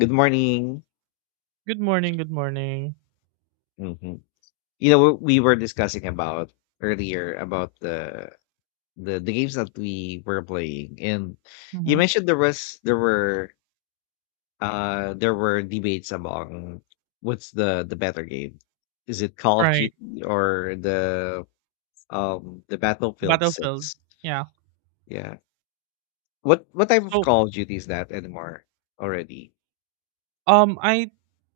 Good morning. Good morning, good morning. hmm You know, we were discussing about earlier about the games that we were playing, and you Mhm. mentioned there were there were debates among what's the better game. Is it Call of Right. Duty or the Battlefield Battlefield. Six? Yeah. Yeah. What type of So, Call of Duty is that anymore already? um I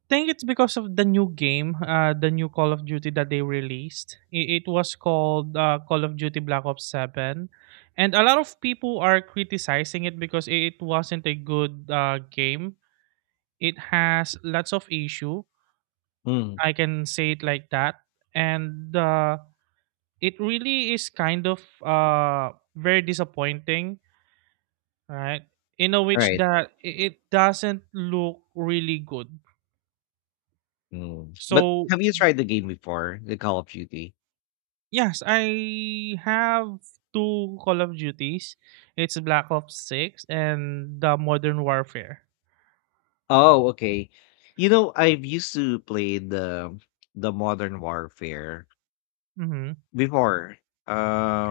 think it's because of the new game, the new Call of Duty that they released. It was called Call of Duty Black Ops 7. And a lot of people are criticizing it because it wasn't a good game. It has lots of issue. Mm. I can say it like that. And it really is kind of very disappointing, right? In a All which right. that it doesn't look really good. Mm. But So have you tried the game before, the Call of Duty? yes, I have two Call of Duties. It's Black Ops Six and the Modern Warfare. Oh, okay. You know, I've used to play the Modern Warfare Mm-hmm. before.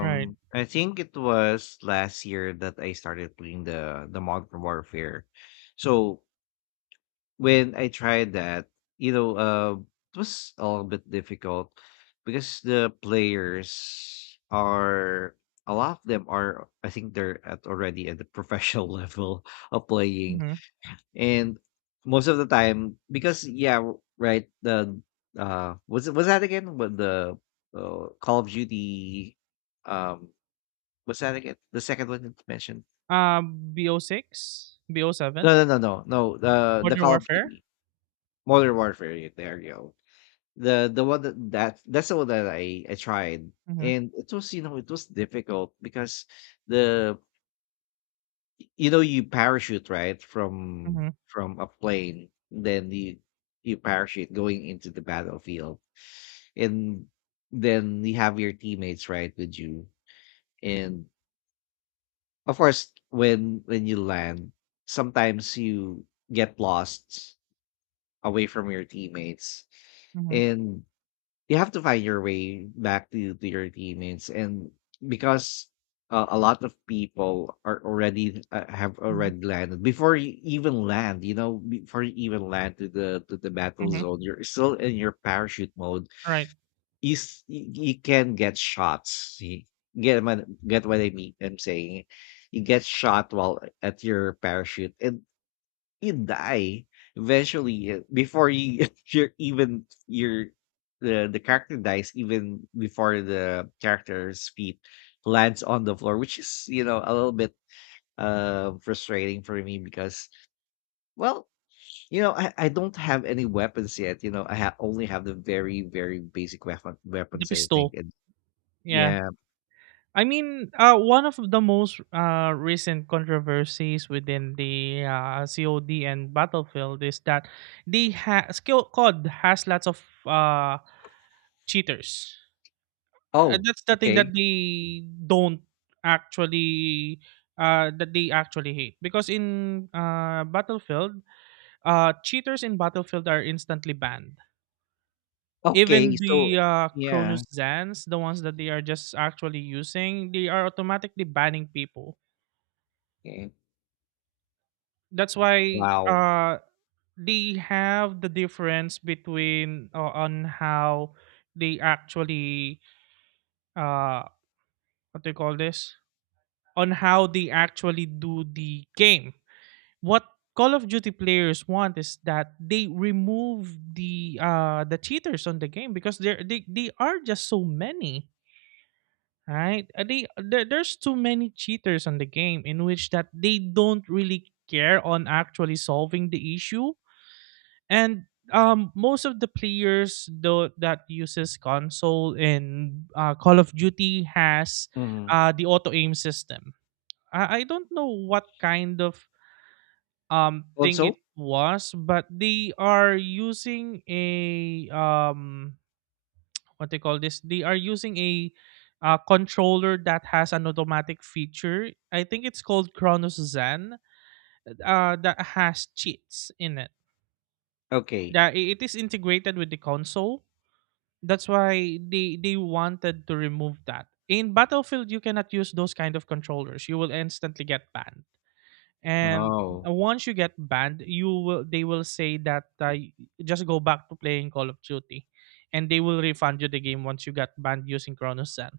Right. I think it was last year that I started playing the Modern Warfare. So when I tried that, you know, it was a little bit difficult because the players are a lot of them are I think they're at already at the professional level of playing, Mm-hmm. and most of the time, because yeah, right. The was it was that again? What the Call of Duty? Um, what's that again? The second one that you mentioned? BO six, BO seven, No, no, no, no, no. The Modern Call of Warfare. Duty Modern Warfare. Yeah, there you go. The one that, that's the one that I tried, Mm-hmm. and it was you know it was difficult because the you know you parachute right from Mm-hmm. from a plane, then you parachute going into the battlefield, and then you have your teammates right with you, and of course when you land sometimes you get lost away from your teammates, Mm-hmm. and you have to find your way back to your teammates, and because a lot of people are already have Mm-hmm. already landed before you even land, you know, before you even land to the battle Mm-hmm. zone, you're still in your parachute mode. Right. Is you can get shots. You get what, get what I mean? I'm saying you get shot while at your parachute, and you die eventually, before you you're even your the character dies even before the character's feet lands on the floor, which is, you know, a little bit frustrating for me because well, you know, I don't have any weapons yet, you know, only have the very very basic The weapons I think. pistol. And Yeah. yeah. I mean, one of the most recent controversies within the COD and Battlefield is that the skill COD has lots of cheaters. Oh, That's the thing okay. that they don't actually that they actually hate because in Battlefield, cheaters in Battlefield are instantly banned. Okay, Even the so Cronus yeah, Zans, the ones that they are just actually using, they are automatically banning people. okay. That's why Wow. They have the difference between on how they actually uh what they call this, on how they actually do the game. What Call of Duty players want is that they remove the cheaters on the game, because there they are just so many, right? They, there's too many cheaters on the game, in which that they don't really care on actually solving the issue. And most of the players though that uses console in Call of Duty has Mhm. The auto aim system. I don't know what kind of thing it Also? was, but they are using a what they call this, they are using a controller that has an automatic feature. I think it's called Chronos Zen, that has cheats in it, Okay. that it is integrated with the console. That's why they wanted to remove that. In Battlefield, you cannot use those kind of controllers. You will instantly get banned. And Oh. once you get banned, you will they will say that, just go back to playing Call of Duty, and they will refund you the game once you got banned using Chronos Zen.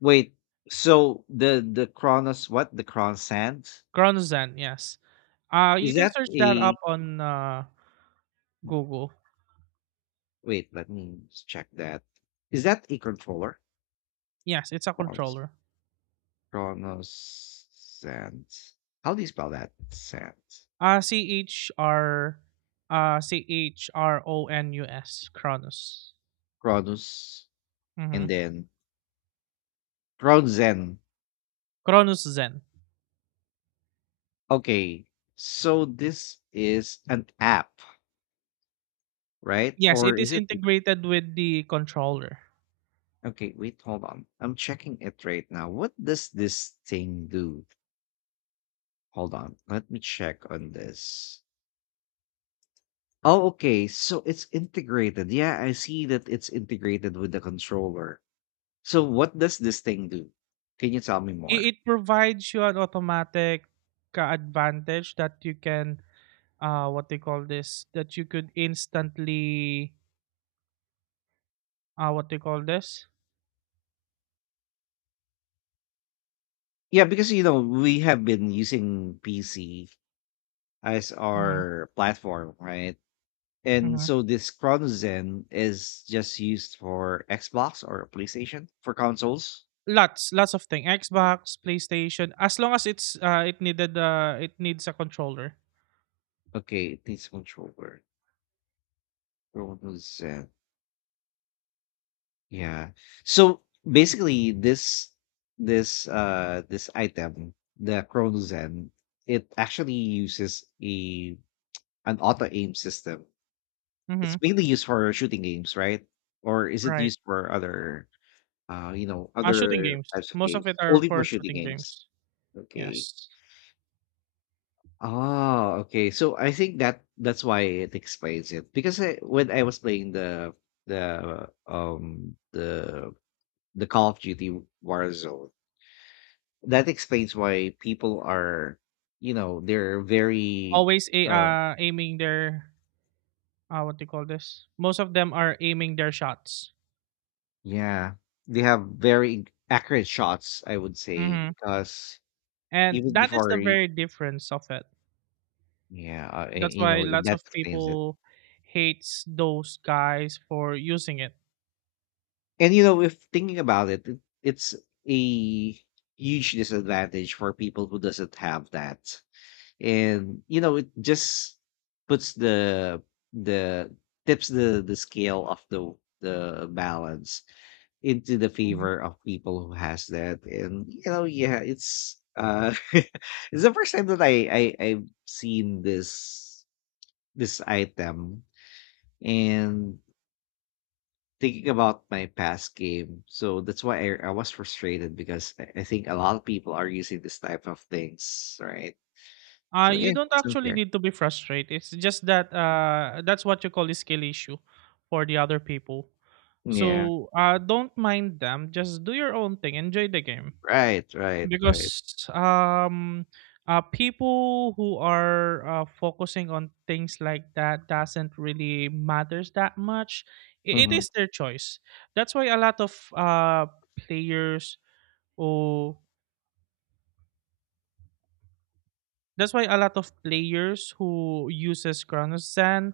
Wait, so the Kronos what? The Kronos Sands? Chronos Zen, yes. You Is can that search that a, up on Google. wait, check that. Is that a controller? Yes, it's a Kronos. controller. Kronos Sands. How do you spell that? Sands. C H R Chronus, Chronos. Kronos, Mm-hmm. and then Krozen. Kronos Zen. Okay. So this is an app, right? Yes, Or it is is it. integrated with the controller. Okay, wait, hold on. I'm checking it right now. What does this thing do? Hold on. Let me check on this. Oh, okay. So it's integrated. Yeah, I see that it's integrated with the controller. So what does this thing do? Can you tell me more? It provides you an automatic advantage that you can what they call this, that you could instantly what they call this. Yeah, because you know, we have been using PC as Mm-hmm. our platform, right? And Mm-hmm. so this Chronozen is just used for Xbox or PlayStation for consoles. Lots, lots of things. Xbox, PlayStation, as long as it's it needed it needs a controller. Okay, it needs a controller. Producent. Yeah. So basically this item, the Chronozen, it actually uses a an auto aim system. It's Mm-hmm. mainly used for shooting games, right? Or is it Right. used for other you know Shooting other games. types of Most of games? it are Only for for shooting shooting games. games. Okay. Yes. Oh, okay. So I think that that's why it explains it. Because I, when I was playing the um the the Call of Duty Warzone. That explains why people are, you know, they're very, Always a uh, aiming their what do you call this? Most of them are aiming their shots. yeah, they have very accurate shots, I would say, Hmm. because And even that is the before, very difference of it. yeah, That's you why know, lots that of explains it. people hates those guys for using it. And, you know, if thinking about it, it it's a huge disadvantage for people who doesn't have that. And you know it just puts the tips the scale of the balance into the Mhm. favor of people who has that, and you know, yeah, it's it's the first time that I I've seen this this item, and thinking about my past game. So that's why I was frustrated because I think a lot of people are using this type of things, right? So You yeah, don't it's actually unfair. need to be frustrated. It's just that that's what you call a skill issue for the other people. Yeah. So, don't mind them. Just do your own thing. Enjoy the game. Right, right, right. Because um people who are focusing on things like that doesn't really matters that much. It Mhm. is their choice. That's why a lot of players, or that's why a lot of players who uses Chronosan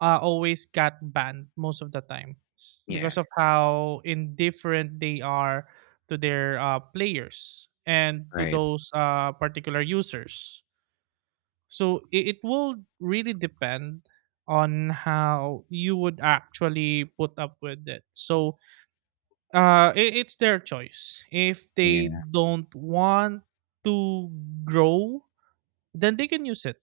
always got banned most of the time, Yeah, because of how indifferent they are to their players and to right. those particular users. So it will really depend on how you would actually put up with it. So, it's their choice. If they Yeah, don't want to grow, then they can use it.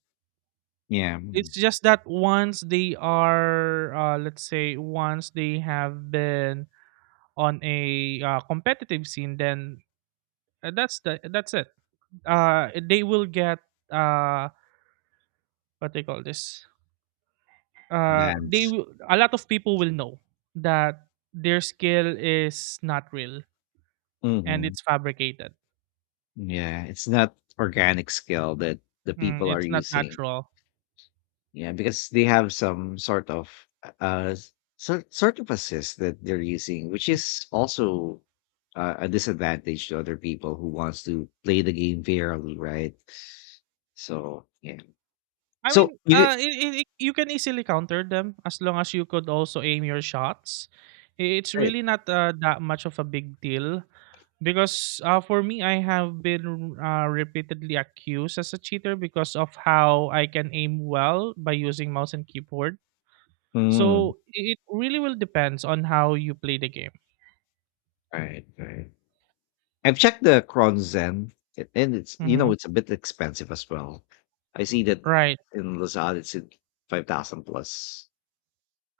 yeah, mm, It's just that once they are, let's say, once they have been on a competitive scene, then, that's it. They will get uh, what they call this, then. A lot of people will know that their skill is not real and Mhm. it's fabricated. Yeah, it's not organic skill that the people are It's not using. natural. Yeah, because they have some sort of, uh, uh, sort of assist that they're using, which is also, a disadvantage to other people who wants to play the game fairly, right? So, yeah. I So mean, you get you can easily counter them as long as you could also aim your shots. It's right. really not that much of a big deal, because for me, I have been repeatedly accused as a cheater because of how I can aim well by using mouse and keyboard. Mm. So it really will depends on how you play the game. Right, right. I've checked the Crown Zen, and it's you Mhm. know it's a bit expensive as well. I see that Right. in Lazada it's at 5,000 plus.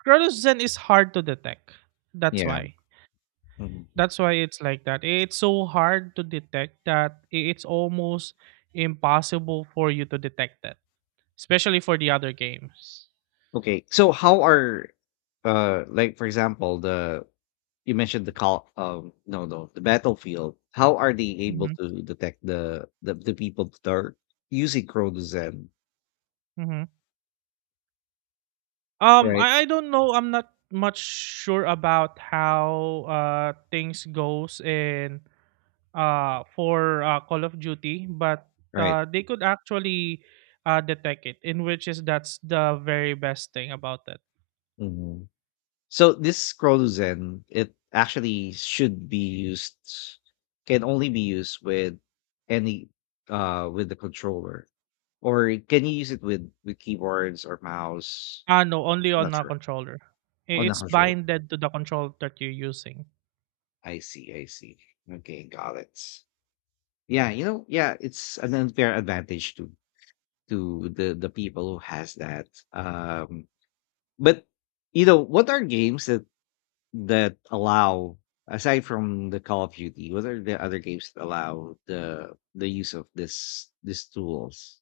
Crotozan is hard to detect. That's Yeah. why. Mhm. That's why it's like that. It's so hard to detect, it's almost impossible for you to detect that, especially for the other games. Okay. So how are like for example the you mentioned the call no no the battlefield. How are they able Hmm. to detect the the people that are using Crown Zen? Hmm. Right. I don't know. I'm not much sure about how things goes in for Call of Duty, but Right. They could actually detect it, in which is that's the very best thing about it. Mhm. So this Scrolusen, it actually should be used can only be used with any with the controller. Or can you use it with keyboards or mouse? Ah, no, only I'm on not a sure. controller. On the It's controller. binded to the controller that you're using. I see, I see. Okay, got it. Yeah, you know, yeah, it's an unfair advantage to the people who has that. Um but you know, what are games that allow, aside from the Call of Duty, what are the other games that allow the use of this these tools?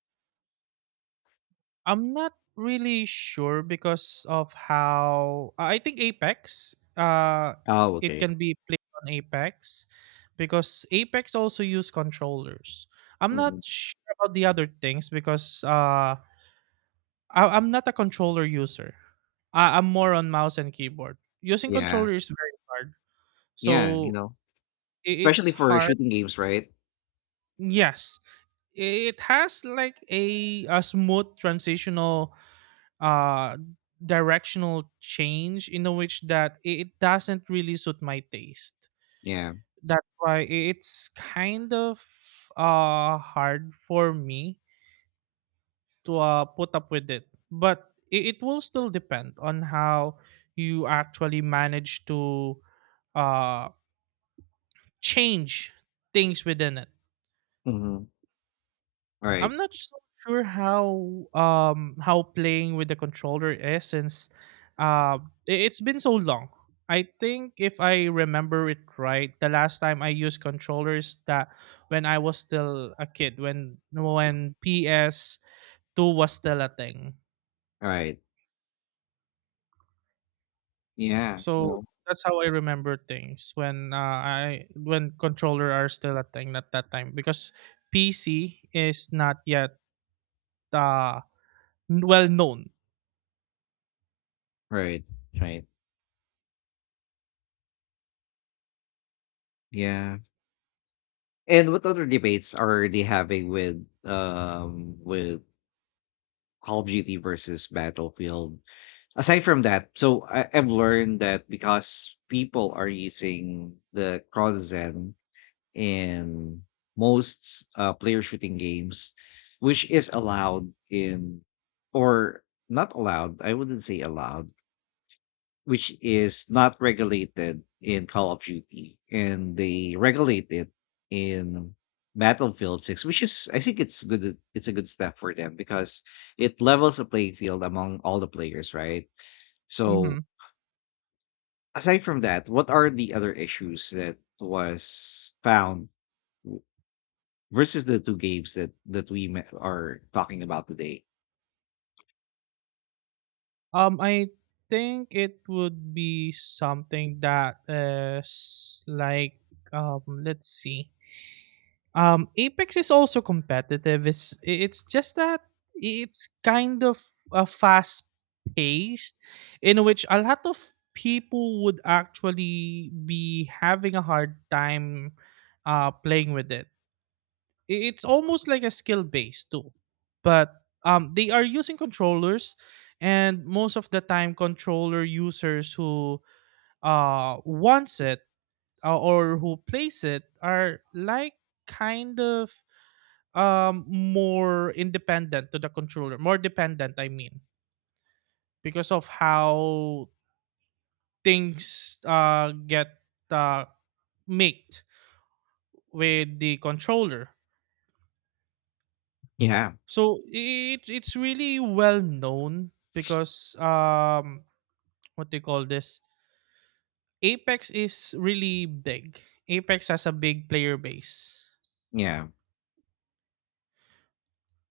I'm not really sure because of how I think Apex. Oh, It okay. can be played on Apex because Apex also use controllers. I'm not Hmm. sure about the other things because I'm not a controller user. I'm more on mouse and keyboard. Using Yeah, controller is very hard, yeah, you so know, it's especially for hard. shooting games, right? Yes, it has like a smooth transitional uh directional change, in a which that it doesn't really suit my taste. Yeah. That's why it's kind of hard for me to put up with it, but it will still depend on how you actually manage to uh change things within it. Mm-hmm. I'm Right. not so sure how playing with the controller is, since it's been so long. I think if I remember it right, the last time I used controllers that when I was still a kid, when PS2 was still a thing. Right. Yeah. So No. that's how I remember things when, I when controller are still a thing at that time, because PC is not yet uh well known. Right. Right. Yeah. And what other debates are they having with Call of Duty versus Battlefield? Aside from that, so I've learned that because people are using the Crozen in most player shooting games, which is allowed in, or not allowed, I wouldn't say allowed, which is not regulated in Call of Duty, and they regulate it in Battlefield 6, which is I think it's good, it's a good step for them because it levels the playing field among all the players, right? So Mhm. aside from that, what are the other issues that was found versus the two games that are talking about today? I think it would be something that is like, let's see. Apex is also competitive. It's just that it's kind of a fast paced, in which a lot of people would actually be having a hard time playing with it. It's almost like a skill base too, but they are using controllers, and most of the time controller users who wants it, or who plays it are like kind of more independent to the controller, more dependent I mean, because of how things get uh made with the controller. Yeah, So it's really well known because, what they call this, Apex is really big. Apex has a big player base. yeah,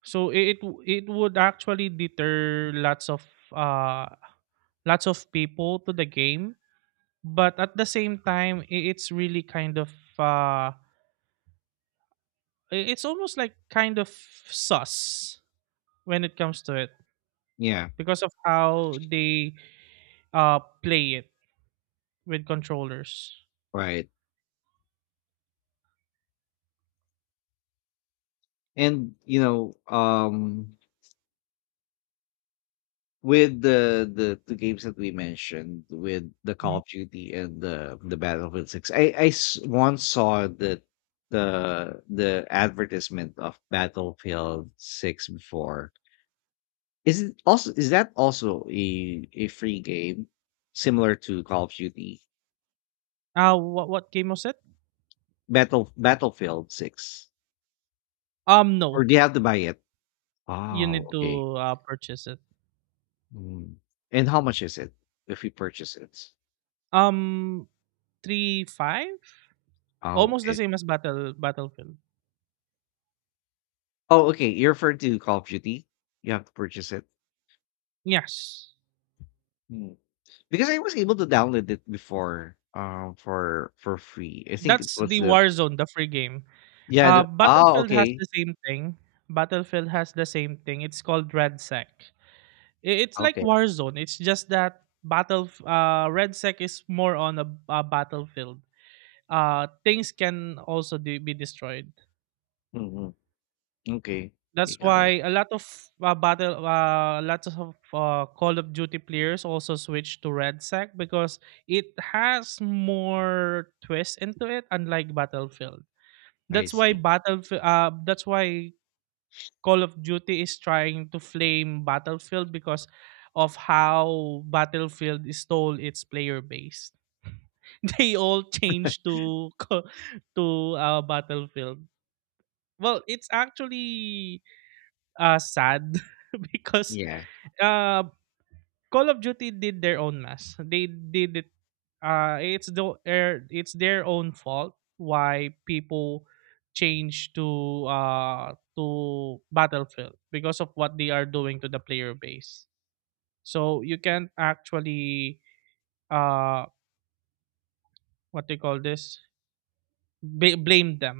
So it would actually deter uh lots of people to the game, but at the same time it's really kind of uh it's almost like kind of sus when it comes to it, yeah, because of how they uh play it with controllers. right. And you know, with the two games that we mentioned, with the Call of Duty and the Battlefield Six, once saw that the advertisement of Battlefield Six before. Is it also, is that also a free game similar to Call of Duty? Ah, what game was it? Battle Battlefield 6? No. Or do you have to buy it? You Oh, need okay. to purchase it. Mm. And how much is it if you purchase it? Um, three five, Oh, almost the okay. same as Battlefield. Oh, okay, you referred to Call of Duty? You have to purchase it? Yes, Mm. Because I was able to download it before, for free. I think it that's was the the Warzone, the free game. yeah, the oh, Battlefield has okay. the same thing. Battlefield has the same thing. It's called RedSec. It's like Okay. Warzone. It's just that Battle RedSec is more on a battlefield. Things can also be destroyed. Mhm. Okay. That's You got it. why a lot of battle, lots of Call of Duty players also switch to Red Sec, because it has more twist into it, unlike Battlefield. I see. That's why Call of Duty is trying to flame Battlefield, because of how Battlefield stole its player base. They all changed to co- to Battlefield. Well, it's actually sad because Yeah. uh Call of Duty did their own mess. They did it. It's their own fault why people change to Battlefield, because of what they are doing to the player base. So you can't actually uh what they call this, blame them.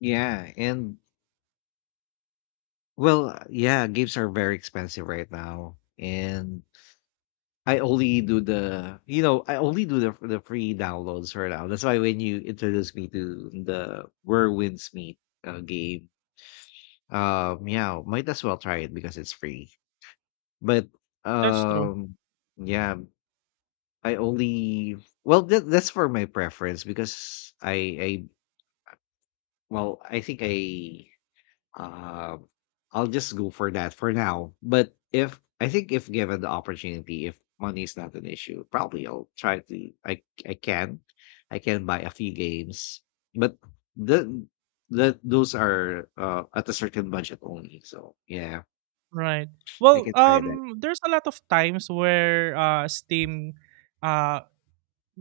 Yeah, and well, yeah, games are very expensive right now, and I only do the you know I only do the free downloads for now. That's why when you introduced me to the Whirlwind's Meet game, yeah, might as well try it because it's free. But That's true. um, yeah, I only well that, that's for my preference because I well I think I Uh, I'll just go for that for now. But if I think if given the opportunity, if money is not an issue, probably I'll try to. I can buy a few games, but the the those are at a certain budget only. So yeah, Right. I Well, can try that. There's a lot of times where Steam uh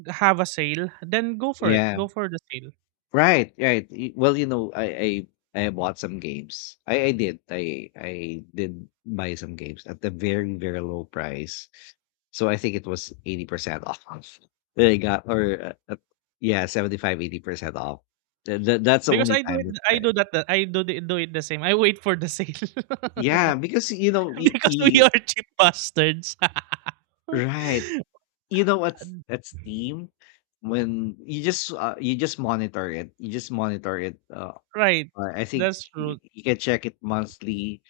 have a sale, then go for it. Yeah, Go for the sale. right, right. Well, you know, I bought some games. I did. Buy some games at a very very low price. So I think it was 80% off. They got or, yeah, 75, 80% off. That's the Because only I do time it that I do I that I do the do it the same. I wait for the sale. yeah, because, you know, y Because we are y cheap bastards. right. You know what's at Steam, when you just, you just monitor it, Right. I think That's true. you can check it monthly.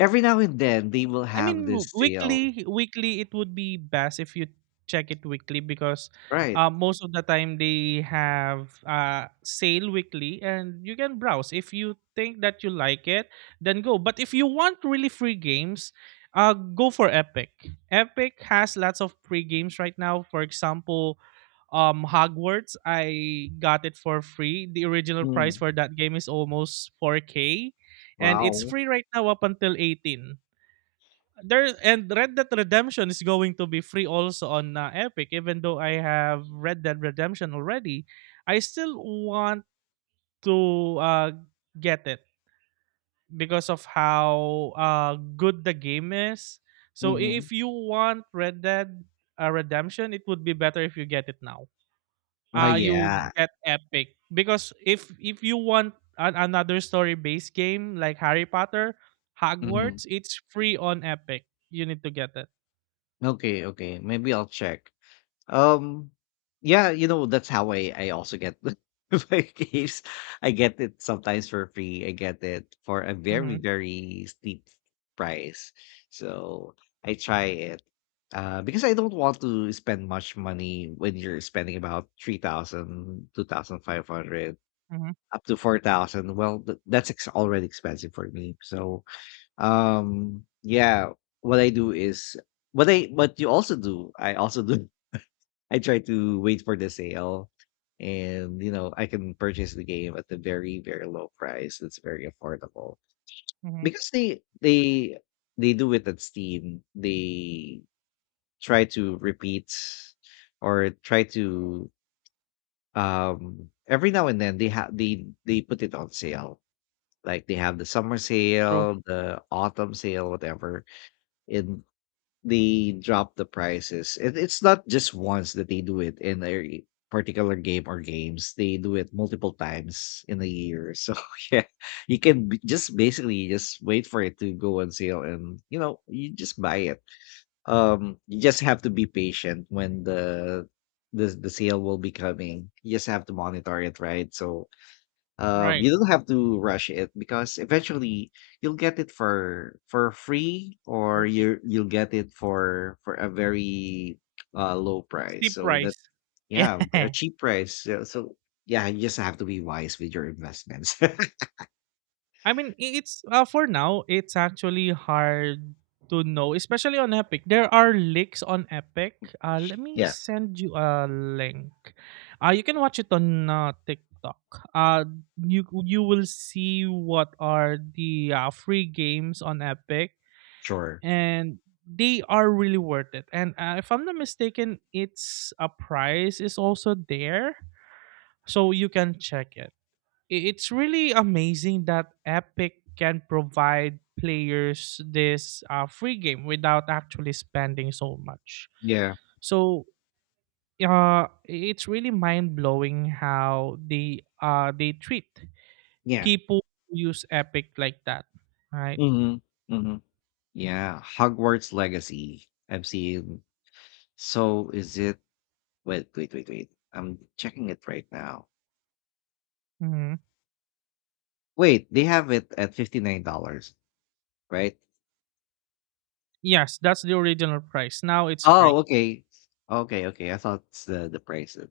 Every now and then, they will I have mean this w- sale. weekly weekly it would be best if you check it weekly because Right. Most of the time they have sale weekly, and you can browse. If you think that you like it, then go. But if you want really free games, go for Epic. Epic has lots of free games right now. For example, Hogwarts, I got it for free. The original price Mm. for that game is almost 4k, and it's Wow. free right now up until 18 there. And Red Dead Redemption is going to be free also on Epic. Even though I have Red Dead Redemption already, I still want to get it because of how good the game is. So Mhm. if you want Red Dead Redemption, it would be better if you get it now. Oh, You yeah. get Epic because if you want another story based game like Harry Potter, Mhm. Hogwarts, it's free on Epic. You need to get it. Okay, okay. Maybe I'll check. Um, yeah, you know, that's how I also get my games. I get it sometimes for free. I get it for a very, Mm-hmm, very steep price. So I try it. Because I don't want to spend much money when you're spending about 3,000, 2,500 mm-hmm, up to 4,000. Well, that's already expensive for me. So, um, yeah, what I do is what I, what you also do, I also do I try to wait for the sale, and you know, I can purchase the game at a very, very low price. It's very affordable. mm-hmm. Because they do it at Steam. They try to repeat or try to Every now and then they have they put it on sale. Like they have the summer True. sale, the autumn sale, whatever. In They drop the prices. It's not just once that they do it in a particular game or games. They do it multiple times in a year. So yeah, you can just basically just wait for it to go on sale, and you know you just buy it. You just have to be patient when the sale will be coming. You just have to monitor it, right? So Right. you don't have to rush it, because eventually you'll get it for free, or Perfect. You'll get it for a very low price. Steep So that's price. Yeah. yeah, a cheap price. So yeah, you just have to be wise with your investments. I mean, it's for now. It's actually hard to know, especially on Epic. There are leaks on Epic. Let me Yeah, send you a link. You can watch it on TikTok. Uh, you you will see what are the free games on Epic, sure. and they are really worth it. And if I'm not mistaken, its a price is also there, so you can check it. It's really amazing that Epic can provide players this free game without actually spending so much. Yeah, So it's really mind blowing how they treat yeah. people who use Epic like that, right? Hmm. Hmm. Yeah, Hogwarts Legacy. I've seen. So is it? Wait. I'm checking it right now. Hmm. Wait, they have it at $59, right? Yes, that's the original price. Now it's Oh, free. okay. Okay, okay. I thought it's the price of,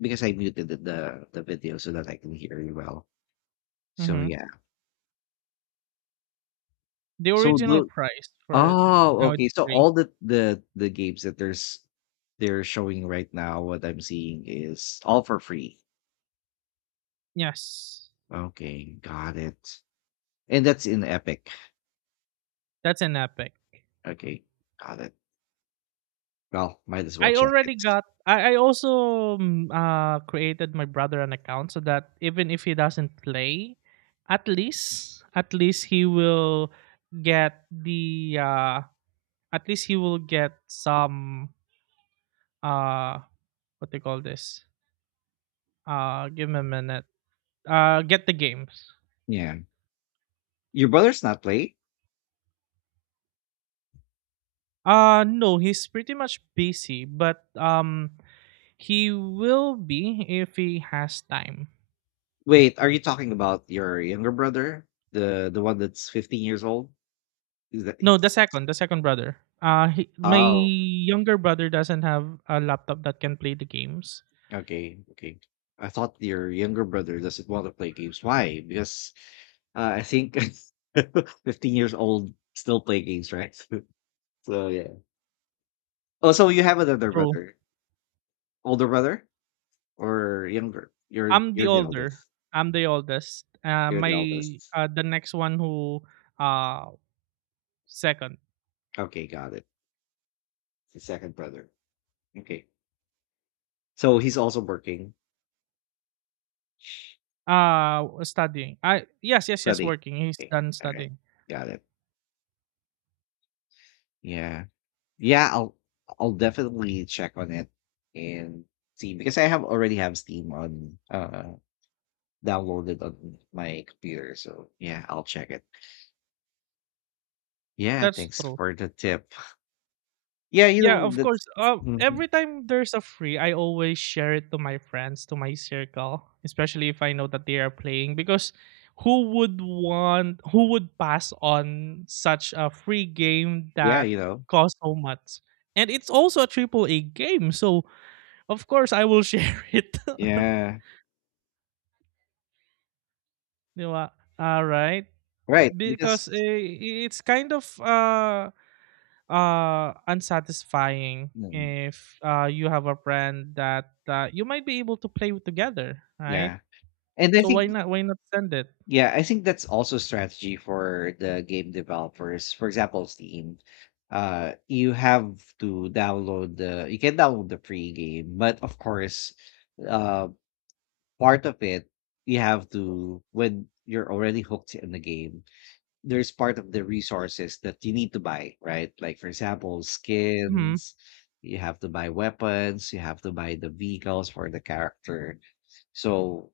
because I muted the video so that I can hear you well. So Hmm. yeah. The So original the price for it, Oh, now okay. it's So free. all the games that there's they're showing right now, what I'm seeing is all for free. Yes, Okay, got it. And that's in Epic. that's an Epic. Okay, got it. Well, might as well I check already it. got. I also created my brother an account so that even if he doesn't play, at least he will get the at least he will get some uh what do you call this, give him a minute, get the games. Yeah. Your brother's not play? No, he's pretty much busy, but he will be if he has time. Wait, are you talking about your younger brother? The one that's 15 years old? Is that No, he's the second brother. He, my Oh, younger brother doesn't have a laptop that can play the games. okay, okay. I thought your younger brother doesn't want to play games. Why? Because I think 15 years old still play games, right? So yeah. Oh, so you have another True. brother, older brother or younger? I'm the You're the older. eldest. I'm the oldest. You're the My eldest. The next one who uh second, Okay, got it. The second brother. Okay. So he's also working, studying. I yes yes yes studying. working. He's Okay. done All right. studying. Got it. Yeah. Yeah, I'll I'll definitely check on it and see, because I have already have Steam on downloaded on my computer. So yeah, I'll check it. Yeah, That's thanks true. for the tip. Yeah, you Yeah, know of that's course. Mhm. Every time there's a free, I always share it to my friends, to my circle, especially if I know that they are playing. Because who would want, who would pass on such a free game yeah, that you know. costs so much? And it's also a triple A game, so of course I will share it. Yeah. Di ba? All right, Right. Because because eh, it's kind of unsatisfying mm, if you have a friend that you might be able to play with together, right? yeah. And I So why think not, why not send it? Yeah, I think that's also strategy for the game developers. For example, Steam. You have to download the free game, but of course, uh, part of it, you have to, when you're already hooked in the game, there's part of the resources that you need to buy, right? Like for example, Hmm. skins, you have to buy weapons, you have to buy the vehicles for the character. So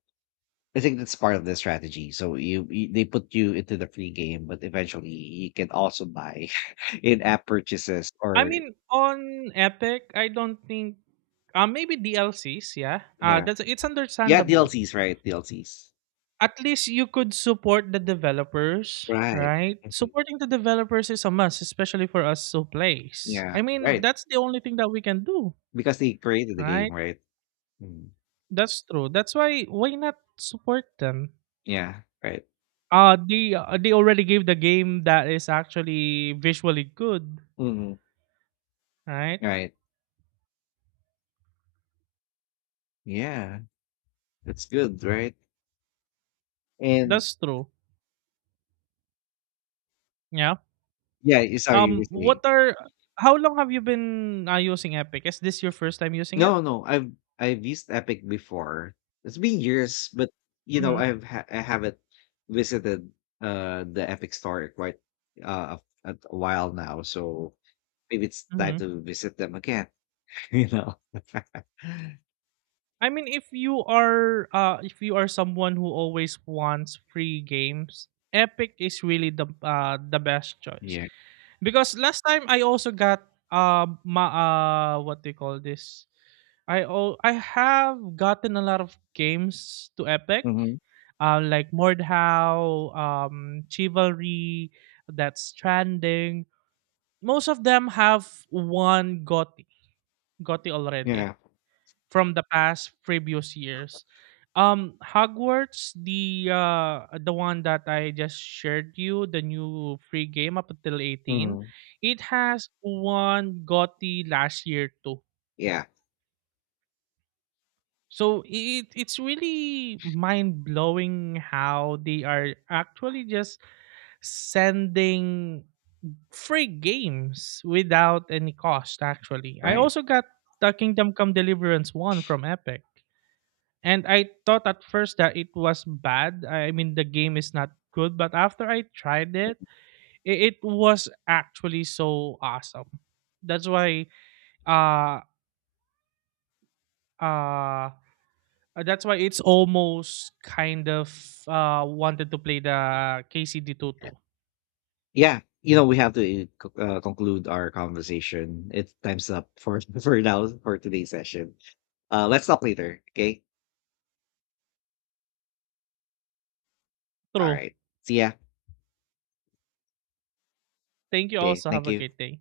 I think that's part of the strategy. So you, they put you into the free game, but eventually you can also buy in app purchases. I Or mean, on Epic I don't think maybe DLCs, yeah, yeah that's, it's yeah, understandable. Dlcs, right? dlcs At least you could support the developers, right. right? Mhm. Supporting the developers is a must, especially for us who plays. Yeah, I mean, right. that's the only thing that we can do, Because they created the game, right? right? Mm. That's true. That's why not support them? Yeah, right. Uh, they already gave the game that is actually visually good, Mm. right? Right. Yeah, that's good, right? And That's true. Yeah. yeah, you, sorry, you were Um, what saying. are how long have you been using Epic? Is this your first time using it? No, No, I've used Epic before. It's been years, but you know, Mhm. I haven't visited the Epic Store in quite uh a, a while now, so maybe it's time Mhm. to visit them again, you know. I mean, if you are someone who always wants free games, Epic is really the best choice. Yeah. Because last time I also got ma what they call this? I have gotten a lot of games to Epic, Hmm. Like Mordhau, Chivalry, that's Stranding. Most of them have won GOTY already Yeah. from the past previous years. Hogwarts, the one that I just shared you, the new free game up until 18, Hmm. it has won GOTY last year too. Yeah, So it's really mind blowing how they are actually just sending free games without any cost. Actually, I right. also got the Kingdom Come Deliverance one from Epic. And I thought at first that it was bad. I mean, the game is not good, but after I tried it, it was actually so awesome. That's why, uh, uh, that's why it's almost kind of wanted to play the KCD Tutu. Yeah, you know, we have to conclude our conversation. It's time's up for for now, for today's session. Let's talk later, okay? All True. right. See ya. Thank you. Okay, Also, have thank a you. great day.